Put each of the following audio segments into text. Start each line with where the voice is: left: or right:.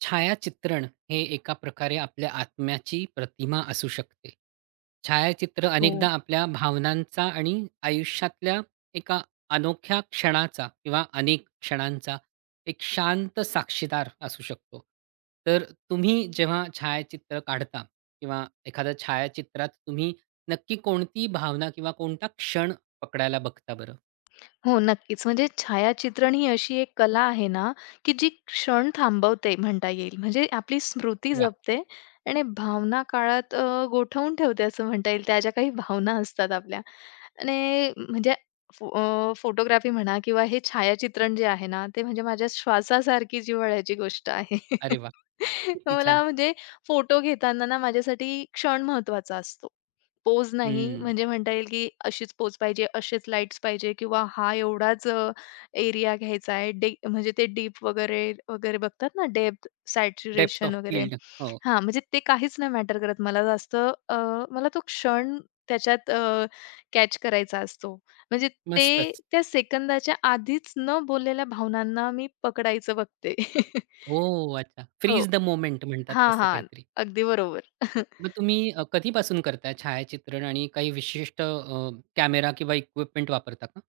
right: छायाचित्रण हे एका प्रकारे आपल्या आत्म्याची प्रतिमा असू शकते. छायाचित्र
left: हो.
right: अनेकदा आपल्या भावनांचा आणि आयुष्यातल्या एका अनोख्या क्षणाचा किंवा अनेक क्षणांचा एक शांत साक्षीदार असू शकतो. तर तुम्ही जेव्हा छायाचित्र काढता किंवा एखाद्या छायाचित्रात तुम्ही नक्की कोणती भावना किंवा कोणता क्षण पकडायला बघता बरं?
left: हो, नक्कीच. म्हणजे छायाचित्रण ही अशी एक कला आहे ना, की जी क्षण थांबवते म्हणता येईल. म्हणजे आपली स्मृती
right: वाह!
left: जपते आणि भावना काळात गोठवून ठेवते असं म्हणता येईल. त्या ज्या काही भावना असतात आपल्या आणि म्हणजे फोटोग्राफी म्हणा किंवा हे छायाचित्रण जे आहे ना, ते म्हणजे माझ्या श्वासासारखी जिव्हाळ्याची गोष्ट आहे.
right: अरे वाह! किती
left: मला
right: छान.
left: म्हणजे फोटो घेताना ना माझ्यासाठी क्षण महत्त्वाचा असतो. पोज नाही, म्हणजे म्हणता येईल की अशीच पोज पाहिजे, असेच लाईट्स पाहिजे किंवा हा एवढाच एरिया घ्यायचा आहे. म्हणजे ते डीप वगैरे वगैरे बघतात ना, डेप्थ,
right: डेप्थ
left: सॅच्युरेशन
right: ऑफ
left: वगैरे.
right: फील्ड. हो,
left: हां, म्हणजे ते काहीच नाही मॅटर करत मला जास्त मला तो क्षण त्याच्यात कॅच करायचा असतो. म्हणजे ते
right: मस्तच.
left: त्या सेकंदाच्या आधीच न बोललेल्या भावनांना मी पकडायचं बघते.
right: ओह! अच्छा.
left: हो.
right: फ्रीज द मोमेंट म्हणतात
left: हां,
right: तसं
left: हां.
right: काहीतरी.
left: अगदी बरोबर.
right: मग तुम्ही कधीपासून करताय छायाचित्रण आणि काही विशिष्ट कॅमेरा किंवा इक्विपमेंट वापरता का?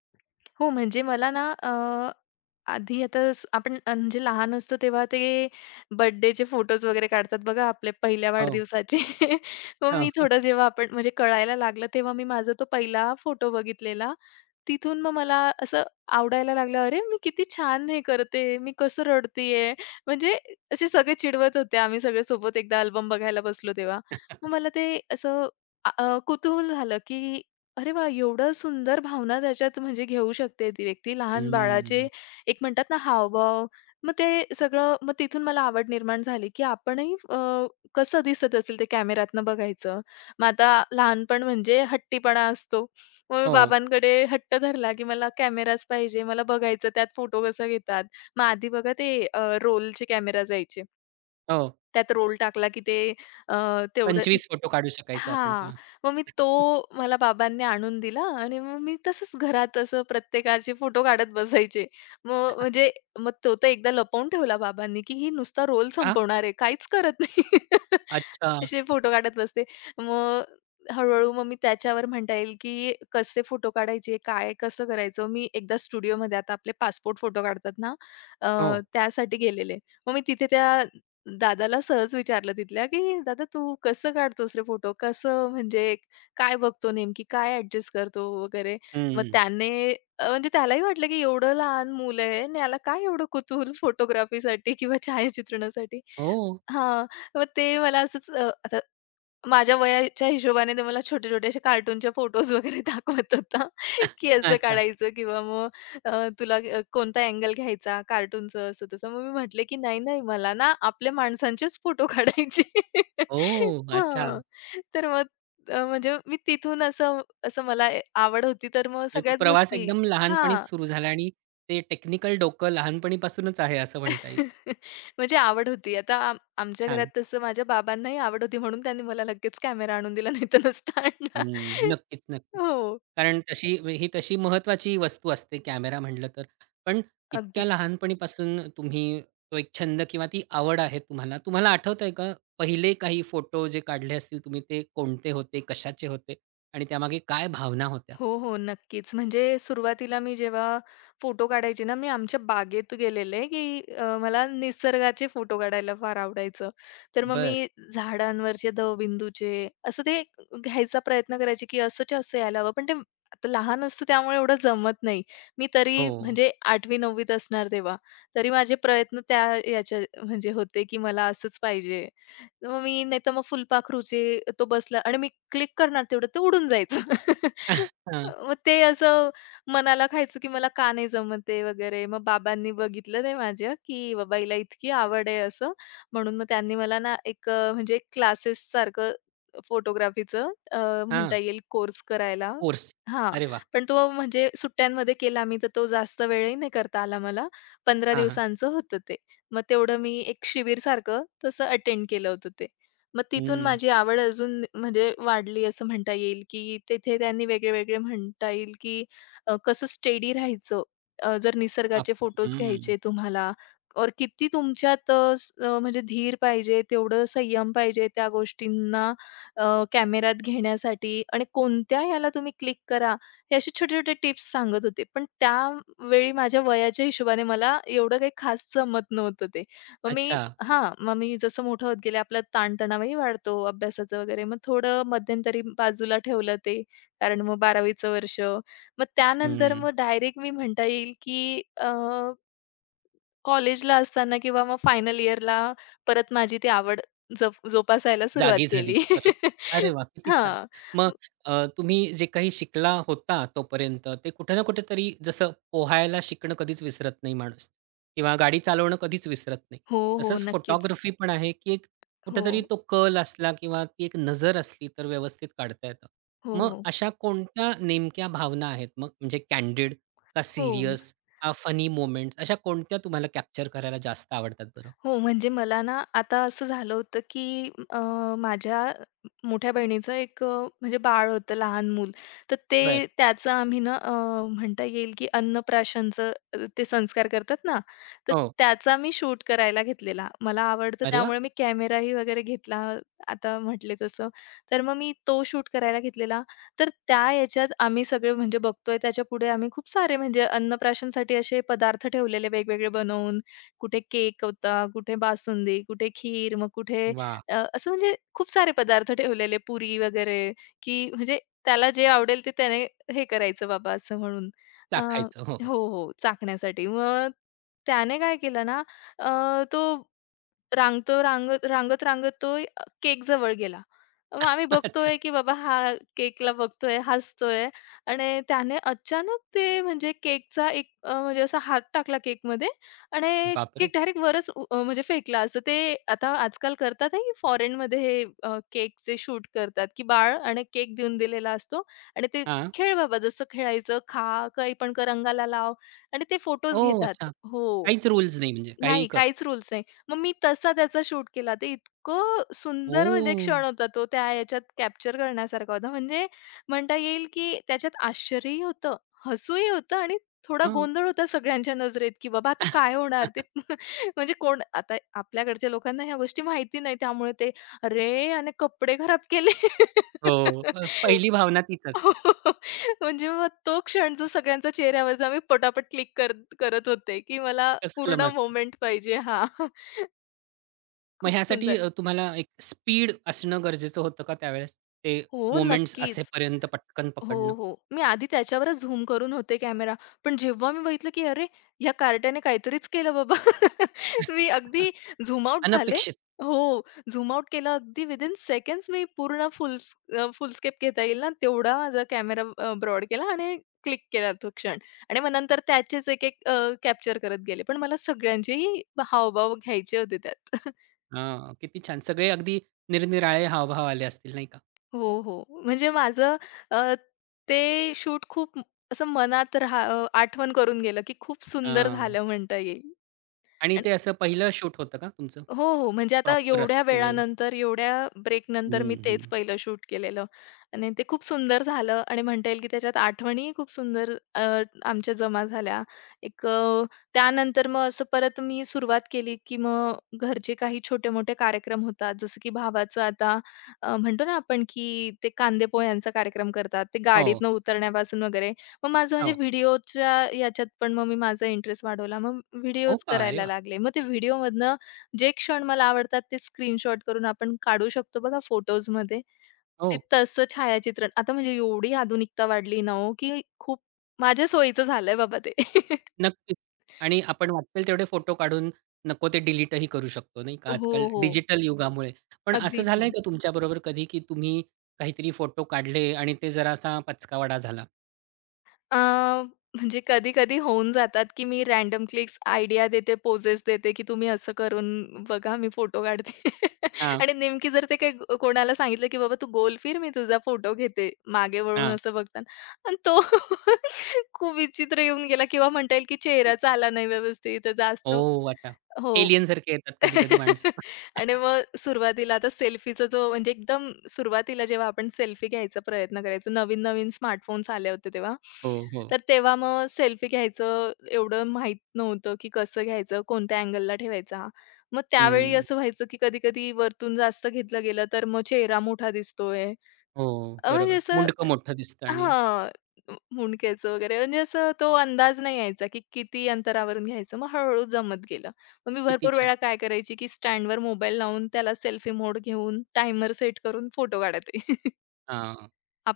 left: हो, म्हणजे मला ना आधी आता आपण म्हणजे लहान असतो तेव्हा ते बर्थडेचे फोटोज वगैरे काढतात बघा आपले पहिल्या
right: हो.
left: वाढदिवसाचे. मग मी
right: हो.
left: थोडं जेव्हा आपण म्हणजे कळायला लागलं तेव्हा मी माझा तो पहिला फोटो बघितलेला. तिथून मग मला असं आवडायला लागलं, "अरे, मी किती छान हे करते, मी कसं रडतीये." म्हणजे असे सगळे चिडवत होते. आम्ही सगळे सोबत एकदा अल्बम बघायला बसलो तेव्हा. मग मला ते असं अ, अ, कुतूहल झालं की अरे वा एवढं सुंदर भावना त्याच्यात म्हणजे घेऊ शकते ती व्यक्ती. लहान बाळाचे
right: हम्म.
left: एक म्हणतात ना हावभाव, मग ते सगळं मग तिथून मला आवड निर्माण झाली, की आपणही कसं दिसत असेल ते कॅमेऱ्यातनं बघायचं. मग आता लहानपण म्हणजे हट्टीपणा असतो. मग मी
right: हो,
left: बाबांकडे हट्ट धरला, की मला कॅमेराच पाहिजे, मला बघायचं त्यात फोटो कसा घेतात. मग आधी बघा ते रोलचे कॅमेरा जायचे.
right: हो.
left: त्यात रोल टाकला, की ते अ, तेवढं
right: 25 फोटो काढू शकायचो आपण
left: हां.
right: तेव्हा.
left: मग मी तो मला बाबांनी आणून दिला आणि मग मी तसंच घरात असं प्रत्येकाचे फोटो काढत बसायचे. मग म्हणजे मग तो तर एकदा लपवून ठेवला बाबांनी, की ही नुसता रोल
right: का?
left: संपवणार आहे, काहीच करत नाही.
right: अच्छा.
left: असे फोटो काढत बसते. मग हळू-हळू मग मी त्याच्यावर म्हणता येईल, की कसे फोटो काढायचे, काय कसं करायचं. मी एकदा स्टुडिओमध्ये आता आपले पासपोर्ट फोटो काढतात ना, अ,
right: हो.
left: त्यासाठी गेलेले. मग मी तिथे त्या दादाला सहज विचारलं तिथल्या, की "दादा तू कसं काढतोस रे फोटो? कसं म्हणजे काय बघतो नेमकी? काय ॲडजस्ट करतो?" वगैरे. मग
right: हं.
left: त्याने म्हणजे त्यालाही वाटलं, की एवढं लहान मुलं आहे आणि याला काय एवढं कुतूहल फोटोग्राफीसाठी किंवा छायाचित्रणासाठी.
right: हो.
left: हां, मग ते मला असंच आता माझ्या वयाच्या हिशोबाने ते मला छोटे-छोटे असे कार्टूनचे फोटोज वगैरे दाखवत होता, की असं
right: अच्छा.
left: काढायचं किंवा मग तुला कोणता अँगल घ्यायचा कार्टूनचं असं तसं. मग मी म्हटले, की "नाही, नाही, मला ना आपल्या माणसांचेच फोटो काढायचे."
right: ओह! अच्छा.
left: हां. तर मग म्हणजे मी तिथून असं असं मला आवड होती, तर मग
right: म्हणजे तो
left: सगळ्याच
right: प्रवास
left: गोष्टी
right: एकदम
left: हां.
right: लहानपणीच सुरू झाला आणि ते टेक्निकल डोकं लहानपणीपासूनच आहे असं म्हणता येईल.
left: म्हणजे आवड होती. आता आमच्या घरात
right: छान.
left: तसं माझ्या बाबांनाही आवड होती म्हणून त्यांनी मला लगेच कॅमेरा आणून दिला, नाही तर नसता आणला.
right: हं. नक्कीच, नक्कीच.
left: हो.
right: कारण तशी ही तशी महत्त्वाची वस्तू असते कॅमेरा म्हटलं तर. पण इतक्या लहानपणीपासून तुम्ही तो एक छंद किंवा ती आवड आहे तुम्हाला. तुम्हाला आठवतंय का पहिले काही फोटो जे काढले असतील तुम्ही ते कोणते होते, कशाचे होते आणि त्यामागे काय भावना होत्या?
left: हो, हो. नक्कीच. म्हणजे सुरुवातीला मी जेव्हा फोटो काढायचे ना, मी आमच्या बागेत गेलेले, की मला निसर्गाचे फोटो काढायला फार आवडायचं. तर मग
right: बर
left: मी झाडांवरचे दवबिंदूचे असं ते घ्यायचा प्रयत्न करायचे, की असंच्या असं यायला हवं. पण ते आता लहान असतं त्यामुळे एवढं जमत नाही. मी तरी
right: हो.
left: म्हणजे 8वी-9वी असणार तेव्हा. तरी माझे प्रयत्न त्या याच्या म्हणजे होते, की मला असंच पाहिजे. तर मग मी नाहीतर मग फुलपाखरूचे तो बसला आणि मी क्लिक करणार तेवढं ते उडून जायचं.
right: हां,
left: मग ते असं मनाला खायचं, की मला का नाही जमत आहे वगैरे. मग बाबांनी बघितलं ते माझ्या, की बाबा हिला इतकी आवड आहे असं. म्हणून मग त्यांनी मला ना एक म्हणजे क्लासेससारखं फोटोग्राफीचं
right: हां.
left: म्हणता येईल कोर्स करायला
right: कोर्स.
left: हां.
right: अरे वाह!
left: पण तो म्हणजे सुट्ट्यांमध्ये केला मी, तर तो जास्त वेळही नाही करता आला मला. 15
right: हां, हां.
left: दिवसांचं होतं ते. मग तेवढं मी एक शिबिरसारखं तसं अटेंड केलं होतं ते. मग तिथून
right: हं.
left: माझी आवड अजून म्हणजे वाढली असं म्हणता येईल, की तिथे त्यांनी वेगळे-वेगळे म्हणता येईल, की कसं स्टेडी राहायचं. जर
right: अप
left: निसर्गाचे फोटोज
right: हं.
left: घ्यायचे तुम्हाला और किती तुमच्यात म्हणजे धीर पाहिजे, तेवढं संयम पाहिजे त्या गोष्टींना कॅमेऱ्यात घेण्यासाठी आणि कोणत्या ह्याला तुम्ही क्लिक करा, हे असे छोटे-छोटे टिप्स सांगत होते. पण त्यावेळी माझ्या वयाच्या हिशोबाने मला एवढं काही खास जमत नव्हतं ते. मग मी
right: अच्छा.
left: हां, मग मी जसं मोठं होत गेले आपला ताणतणावही वाढतो अभ्यासाचं वगैरे. मग थोडं मध्यंतरी बाजूला ठेवलं ते. कारण मग 12वीचं वर्ष. मग त्यानंतर
right: हं.
left: मग डायरेक्ट मी म्हणता येईल, की कॉलेजला असताना किंवा मग फायनल इयरला परत माझी ती आवड जोपासायला सुरुवात
right: जागी झाली
left: केली.
right: परत. अरे वाह! किती छान.
left: हां.
right: मग तुम्ही जे काही शिकला होता तोपर्यंत, ते कुठे ना कुठेतरी जसं पोहायला शिकणं कधीच विसरत नाही माणूस किंवा गाडी चालवणं कधीच विसरत नाही.
left: हो, हो.
right: तसंच
left: नक्कीच.
right: फोटोग्राफी पण आहे, की एक
left: हो.
right: कुठेतरी तो कल असला किंवा ती एक नजर असली तर व्यवस्थित काढता येतं.
left: हो,
right: मग
left: हो.
right: अशा कोणत्या नेमक्या भावना आहेत मग? म्हणजे कॅन्डिड का
left: हो.
right: सीरियस का फनी मोमेंट्स अशा कोणत्या तुम्हाला कॅप्चर करायला जास्त आवडतात बरं?
left: हो, म्हणजे मला ना आता असं झालं होतं, की माझ्या मोठ्या बहिणीचं एक म्हणजे बाळ होतं, लहान मूल. तर
right: बरं.
left: ते त्याचं आम्ही ना म्हणता येईल, की अन्नप्राशनचं ते संस्कार करतात ना, तर
right: हो.
left: त्याचा मी शूट करायला घेतलेला. मला आवडतं
right: अरे वाह!
left: त्यामुळे मी कॅमेराही वगैरे घेतला, आता म्हटले तसं. तर मग मी तो शूट करायला घेतलेला. तर त्या याच्यात आम्ही सगळे म्हणजे बघतोय त्याच्यापुढे आम्ही खूप सारे म्हणजे अन्नप्राशनसाठी असे पदार्थ ठेवलेले वेगवेगळे बनवून. कुठे केक होता, कुठे बासुंदी, कुठे खीर, मग कुठे
right: वाह!
left: असं म्हणजे खूप सारे पदार्थ ठेवलेले, पुरी वगैरे, की म्हणजे त्याला जे आवडेल ते त्याने हे करायचं बाबा असं म्हणून. अ,
right: चाखायचं. हो. हो.
left: हो, हो, चाखण्यासाठी. मग त्याने काय केलं ना, अ, तो रांगतो रांगत रांगत रांगत तो केकजवळ गेला. मग आम्ही
right: अच्छा.
left: बघतोय, की बाबा हा केकला बघतोय, हसतोय आणि त्याने अचानक ते म्हणजे केकचा एक म्हणजे असा हात टाकला केकमध्ये आणि केक
right: बापरे!
left: डायरेक्ट वरच म्हणजे फेकला असं. ते आता आजकाल करतात आहे, की फॉरेनमध्ये हे केकचे शूट करतात, की बाळ आणि केक देऊन दिलेला असतो आणि ते
right: हां.
left: "खेळ बाबा जसं खेळायचं, खा, काही पण कर, अंगाला लाव" आणि ते फोटोज
right: ओह!
left: घेतात.
right: अच्छा.
left: हो.
right: काहीच रूल्स नाही म्हणजे काहीही
left: नाही,
right: कर.
left: काहीच रूल्स नाही. मग मी तसा त्याचा शूट केला. ते इतकं सुंदर म्हणजे
right: ओह!
left: क्षण होता तो. त्या ह्याच्यात कॅप्चर करण्यासारखा होता. म्हणजे म्हणता येईल, की त्याच्यात आश्चर्यही होतं, हसूही होतं आणि थोडा
right: हं.
left: गोंधळ होता सगळ्यांच्या नजरेत, की बाबा आता
right: हो.
left: काय होणार ते. म्हणजे कोण आता आपल्याकडच्या लोकांना ह्या गोष्टी माहिती नाही. त्यामुळे ते "अरे! याने कपडे खराब केले."
right: पहिली भावना तीच असते.
left: हो. म्हणजे मग तो क्षण जो सगळ्यांच्या चेहऱ्यावरचा मी पटापट क्लिक कर करत होते, की मला
right: कसलं
left: पूर्ण
right: मस्त.
left: मोमेंट पाहिजे. हां,
right: मग
left: खूप
right: ह्यासाठी
left: सुंदर.
right: तुम्हाला एक स्पीड असणं गरजेचं होतं का त्यावेळेस? ते
left: हो,
right: मोमेंट्स
left: नक्कीच.
right: असेपर्यंत पटकन
left: हो,
right: पकडणं?
left: हो. मी आधी त्याच्यावरच झूम करून होते कॅमेरा. पण जेव्हा मी बघितलं, की अरे, ह्या कार्ट्याने काहीतरीच केलं बाबा. मी अगदी झूम आउट झाले.
right: अनपेक्षित.
left: हो, झूम आउट केलं अगदी विदिन सेकंड्स मी पूर्ण फुल स्केप घेता येईल ना, तेवढा माझा कॅमेरा ब्रॉड केला आणि क्लिक केला तो क्षण. आणि मग नंतर त्याचेच एक-एक कॅप्चर करत गेले. पण मला सगळ्यांचेही हावभाव घ्यायचे होते त्यात.
right: हां. किती छान. सगळे अगदी निरनिराळे हावभाव आले असतील नाही का?
left: हो, हो. म्हणजे माझं अ, ते शूट खूप असं मनात आठवण करून गेलं, की खूप सुंदर
right: हां.
left: झालं म्हणता येईल.
right: आणि ते असं पहिलं शूट होतं का तुमचं?
left: हो, हो. म्हणजे आता
right: प्रॉपर
left: एवढ्या
right: असं केलेलं?
left: वेळानंतर, एवढ्या ब्रेक नंतर
right: हं,
left: मी
right: हं.
left: तेच पहिलं शूट केलेलं आणि ते खूप सुंदर झालं आणि म्हणता येईल, की त्याच्यात आठवणीही खूप सुंदर आमच्या जमा झाल्या. एक अ, त्यानंतर मग असं परत मी सुरुवात केली, की मग घरचे काही छोटे-मोठे कार्यक्रम होतात. जसं की भावाचं आता म्हणतो ना आपण, की ते कांदेपोह्यांचा कार्यक्रम करतात. ते
right: हो.
left: गाडीतनं उतरण्यापासून वगैरे. मग माझं म्हणजे
right: हो.
left: व्हिडिओच्या याच्यात पण मग मी माझा इंटरेस्ट वाढवला. मग
right: हो
left: व्हिडिओज
right: का? अरे
left: करायला
right: वाह!
left: लागले. मग ते व्हिडिओमधनं जे क्षण मला आवडतात ते स्क्रीनशॉट करून आपण काढू शकतो बघा फोटोजमध्ये. ते
right: हो.
left: तसं छायाचित्रण आता म्हणजे एवढी आधुनिकता वाढली ना हो, की खूप माझ्या सोयीचं झालंय बाबा ते.
right: नक्कीच. आणि आपण वाटेल तेवढे फोटो काढून नको ते डिलीटही करू शकतो, नाही का,
left: हो,
right: आजकाल
left: हो.
right: डिजिटल युगामुळे. पण असं
left: अगदी
right: झालंय
left: छान.
right: का तुमच्याबरोबर कधी, की तुम्ही काहीतरी फोटो काढले आणि ते जरासा पचकावडा झाला?
left: अ, म्हणजे कधी-कधी होऊन जातात, की मी रँडम क्लिक्स आयडिया देते, पोजेस देते, की तुम्ही असं करून बघा मी फोटो काढते.
right: हां,
left: आणि नेमकी जर ते काही कोणाला सांगितलं, की "बाबा तू गोल फिर, मी तुझा फोटो घेते." मागे वळून
right: हां.
left: असं बघताना आणि तो खूप विचित्र येऊन गेला किंवा म्हणता येईल, की चेहराच आला नाही व्यवस्थित. तर जास्त
right: ओह! अच्छा.
left: हो.
right: एलियनसारखे येतात कधी-कधी माणसं.
left: आणि मग सुरुवातीला आता सेल्फीचा जो म्हणजे एकदम सुरुवातीला जेव्हा आपण सेल्फी घ्यायचा प्रयत्न करायचो, नवीन-नवीन स्मार्टफोन्स आले होते तेव्हा.
right: हो, हो.
left: तर तेव्हा मग सेल्फी घ्यायचं एवढं माहीत नव्हतं, की कसं घ्यायचं, कोणत्या अँगलला ठेवायचा. मग त्यावेळी
right: हं.
left: असं व्हायचं, की कधी-कधी वरतून जास्त घेतलं गेलं, तर मग चेहरा मोठा दिसतोय.
right: हो,
left: म्हणजे
right: बरोबर.
left: असं
right: मुंडकं मोठं दिसतं आणि
left: हां. मुंडक्याचं वगैरे म्हणजे असं तो अंदाज नाही यायचा, की किती अंतरावरून घ्यायचं. मग हळू-हळू जमत गेलं. मग मी
right: किती
left: भरपूर
right: छान.
left: वेळा काय करायची, की स्टँडवर मोबाईल लावून त्याला सेल्फी मोड घेऊन टाइमर सेट करून फोटो काढते.
right: हां.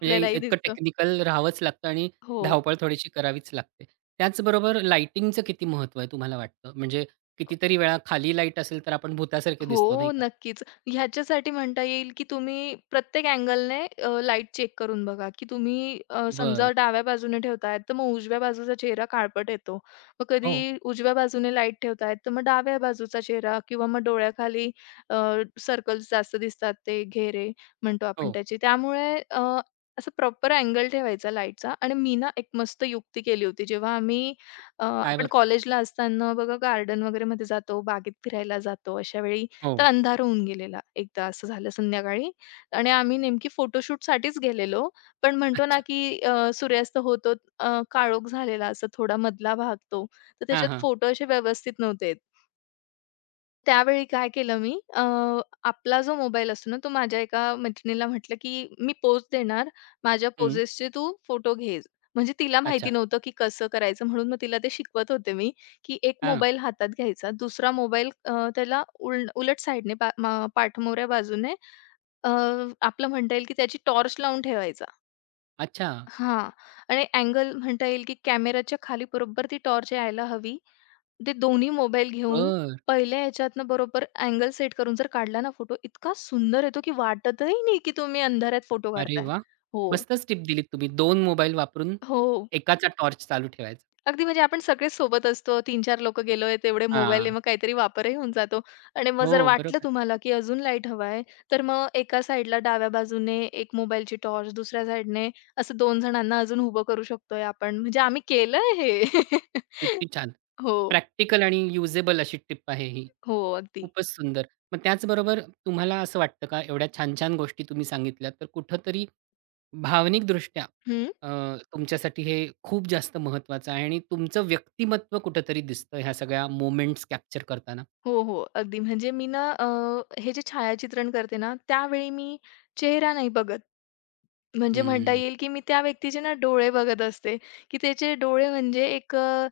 right: म्हणजे इतकं
left: दिसतं.
right: टेक्निकल राहावंच लागतं आणि
left: हो.
right: धावपळ थोडीशी करावीच लागते. त्याचबरोबर लाइटिंगचं किती महत्त्व आहे तुम्हाला वाटतं? म्हणजे कितीतरी वेळा खाली लाईट असेल तर आपण भुतासारखे दिसतो
left: हो,
right: नाही का?
left: नक्कीच. ह्याच्यासाठी म्हणता येईल, की तुम्ही प्रत्येक अँगलने लाईट चेक करून बघा, की तुम्ही समजा
right: बरं.
left: डाव्या बाजूने ठेवताय, तर मग उजव्या बाजूचा चेहरा काळपट येतो. मग
right: हो,
left: कधी उजव्या बाजूने लाईट ठेवताय, तर मग डाव्या बाजूचा चेहरा किंवा मग डोळ्याखाली सर्कल्स जास्त दिसतात, ते घेरे म्हणतो आपण
right: हो.
left: त्याचे. त्यामुळे असं प्रॉपर अँगल ठेवायचा लाईटचा. आणि मी ना एक मस्त युक्ती केली होती. जेव्हा
right: काय
left: आपण
right: बरं?
left: कॉलेजला असताना बघा गार्डन वगैरेमध्ये जातो, बागेत फिरायला जातो, अशा वेळी तर
right: हो.
left: अंधार होऊन गेलेला. एकदा असं झालं संध्याकाळी आणि आम्ही नेमकी फोटोशूटसाठीच गेलेलो. पण म्हणतो ना,
right: अच्छा.
left: की सूर्यास्त होत-होत काळोख झालेला असा थोडा मधला भाग तो. तर
right: हां,
left: त्याच्यात
right: हां.
left: फोटो असे व्यवस्थित नव्हते त्यावेळी काय केलं मी आपला जो मोबाईल असतो ना, तो माझ्या एका मैत्रिणीला म्हटलं, की "मी पोज देणार, माझ्या
right: हं.
left: पोजेसचे तू फोटो घे." म्हणजे तिला माहिती
right: अच्छा.
left: नव्हतं, की कसं करायचं म्हणून मग तिला ते शिकवत होते मी, की एक
right: हां.
left: मोबाईल हातात घ्यायचा, दुसरा मोबाईल त्याला उलट साईडने पा मा पाठमोऱ्या बाजूने अ, आपलं म्हणता येईल, की त्याची टॉर्च लावून ठेवायचा.
right: अच्छा.
left: हां. आणि अँगल म्हणता येईल, की कॅमेराच्या खाली बरोबर ती टॉर्च यायला हवी ते दोन्ही मोबाईल घेऊन
right: बरं.
left: पहिल्या ह्याच्यातनं बरोबर अँगल सेट करून जर काढला ना फोटो, इतका सुंदर येतो की वाटतही नाही की तुम्ही अंधारात फोटो
right: अरे
left: काढताय.
right: वाह!
left: हो.
right: मस्तच टिप दिलीत तुम्ही. 2 मोबाईल वापरून
left: हो.
right: एकाचा टॉर्च चालू ठेवायचा.
left: अगदी म्हणजे आपण सगळेच सोबत असतो. तीन-चार लोकं गेलोय, तेवढे मोबाईल आहे,
right: हां.
left: मग काहीतरी वापरही होऊन जातो. आणि मग जर
right: हो,
left: वाटलं
right: बरोबर.
left: तुम्हाला की अजून लाईट हवा तर मग एका साइडला डाव्या बाजूने एक मोबाईलची टॉर्च, दुसऱ्या साइडने असं 2 जणांना अजून उभं करू शकतोय आपण. म्हणजे आम्ही केलंय हे.
right: किती छान.
left: हो.
right: प्रॅक्टिकल आणि युजेबल अशी टिप आहे ही.
left: हो, अगदी.
right: खूपच सुंदर. मग त्याचबरोबर तुम्हाला असं वाटतं का, एवढ्या छान-छान गोष्टी तुम्ही सांगितल्यात, तर कुठेतरी भावनिकदृष्ट्या
left: हं.
right: अ, तुमच्यासाठी हे खूप जास्त महत्त्वाचं आहे आणि तुमचं व्यक्तिमत्त्व कुठेतरी दिसतं ह्या सगळ्या मोमेंट्स कॅप्चर करताना?
left: हो, हो. अगदी म्हणजे मी ना हे जे छायाचित्रण करते ना, त्यावेळी मी चेहरा नाही बघत. म्हणजे म्हणता
right: हं,
left: येईल, की मी त्या व्यक्तीचे ना डोळे बघत असते, की त्याचे डोळे म्हणजे एक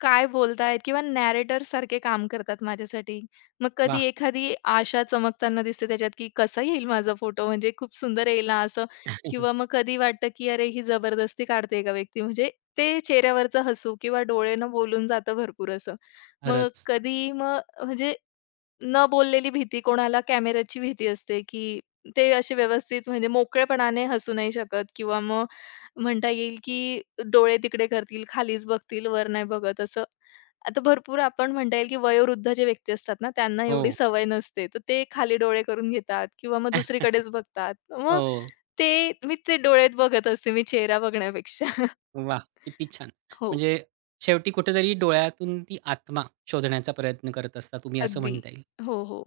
left: काय बोलतायत किंवा नॅरेटरसारखे काम करतात माझ्यासाठी. मग कधी
right: वाह!
left: एखादी आशा चमकताना दिसते त्याच्यात, की कसा येईल माझा फोटो म्हणजे खूप सुंदर येईल ना असं किंवा मग कधी वाटतं, की अरे ही जबरदस्ती काढते का व्यक्ती म्हणजे ते चेहऱ्यावरचं हसू किंवा डोळे न बोलून जातं भरपूर असं. मग
right: खरंच.
left: कधी मग म्हणजे न बोललेली भीती कोणाला कॅमेऱ्याची भीती असते, की ते असे व्यवस्थित म्हणजे मोकळेपणाने हसू नाही शकत किंवा मग म्हणता येईल, की डोळे तिकडे करतील, खालीच बघतील, वर नाही बघत असं. आता भरपूर आपण म्हणता येईल, की वयोवृद्ध जे व्यक्ती असतात ना, त्यांना
right: हो.
left: एवढी सवय नसते. तर ते खाली डोळे करून घेतात किंवा मग दुसरीकडेच बघतात. मग
right: हो.
left: ते मी ते डोळ्यात बघत असते, मी चेहरा बघण्यापेक्षा.
right: वाह! किती छान.
left: हो,
right: म्हणजे शेवटी कुठेतरी डोळ्यातून ती आत्मा शोधण्याचा प्रयत्न करत असता तुम्ही, असं
left: अगदी.
right: म्हणता येईल.
left: हो, हो.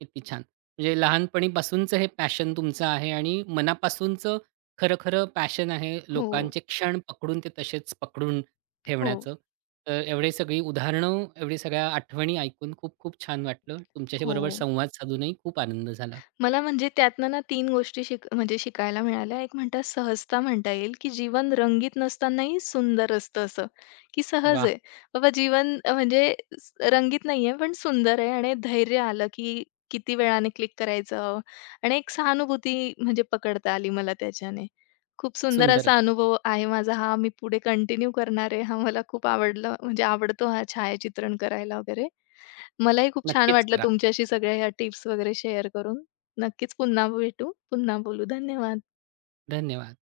right: किती छान! म्हणजे लहानपणीपासूनचं हे पॅशन तुमचं आहे आणि मनापासूनचं खरं-खरं पॅशन आहे
left: हो,
right: लोकांचे क्षण पकडून ते तसेच पकडून
left: हो,
right: ठेवण्याचं. तर एवढी सगळी उदाहरणं, एवढी सगळ्या आठवणी ऐकून खूप-खूप छान वाटलं. तुमच्याशी
left: हो.
right: बरोबर संवाद साधूनही खूप आनंद झाला.
left: मला म्हणजे त्यातनं ना 3 गोष्टी म्हणजे शिकायला मिळाल्या. एक म्हणतात सहजता म्हणता येईल, की जीवन रंगीत नसतानाही सुंदर असतं असं, की सहज
right: वाह!
left: आहे. बाबा जीवन म्हणजे रंगीत नाहीये पण सुंदर आहे आणि धैर्य आलं, की किती वेळाने क्लिक करायचं आणि एक सहानुभूती म्हणजे पकडता आली मला त्याच्याने. खूप सुंदर असा
right: सुंदरच.
left: अनुभव आहे माझा हा. मी पुढे कंटिन्यू करणार आहे. हा मला खूप आवडलं म्हणजे आवडतो हा छायाचित्रण करायला वगैरे. मलाही खूप छान
right: नक्कीच
left: वाटलं
right: करा.
left: तुमच्याशी सगळ्या ह्या टिप्स वगैरे शेअर करून. नक्कीच पुन्हा भेटू, पुन्हा बोलू. धन्यवाद.
right: धन्यवाद.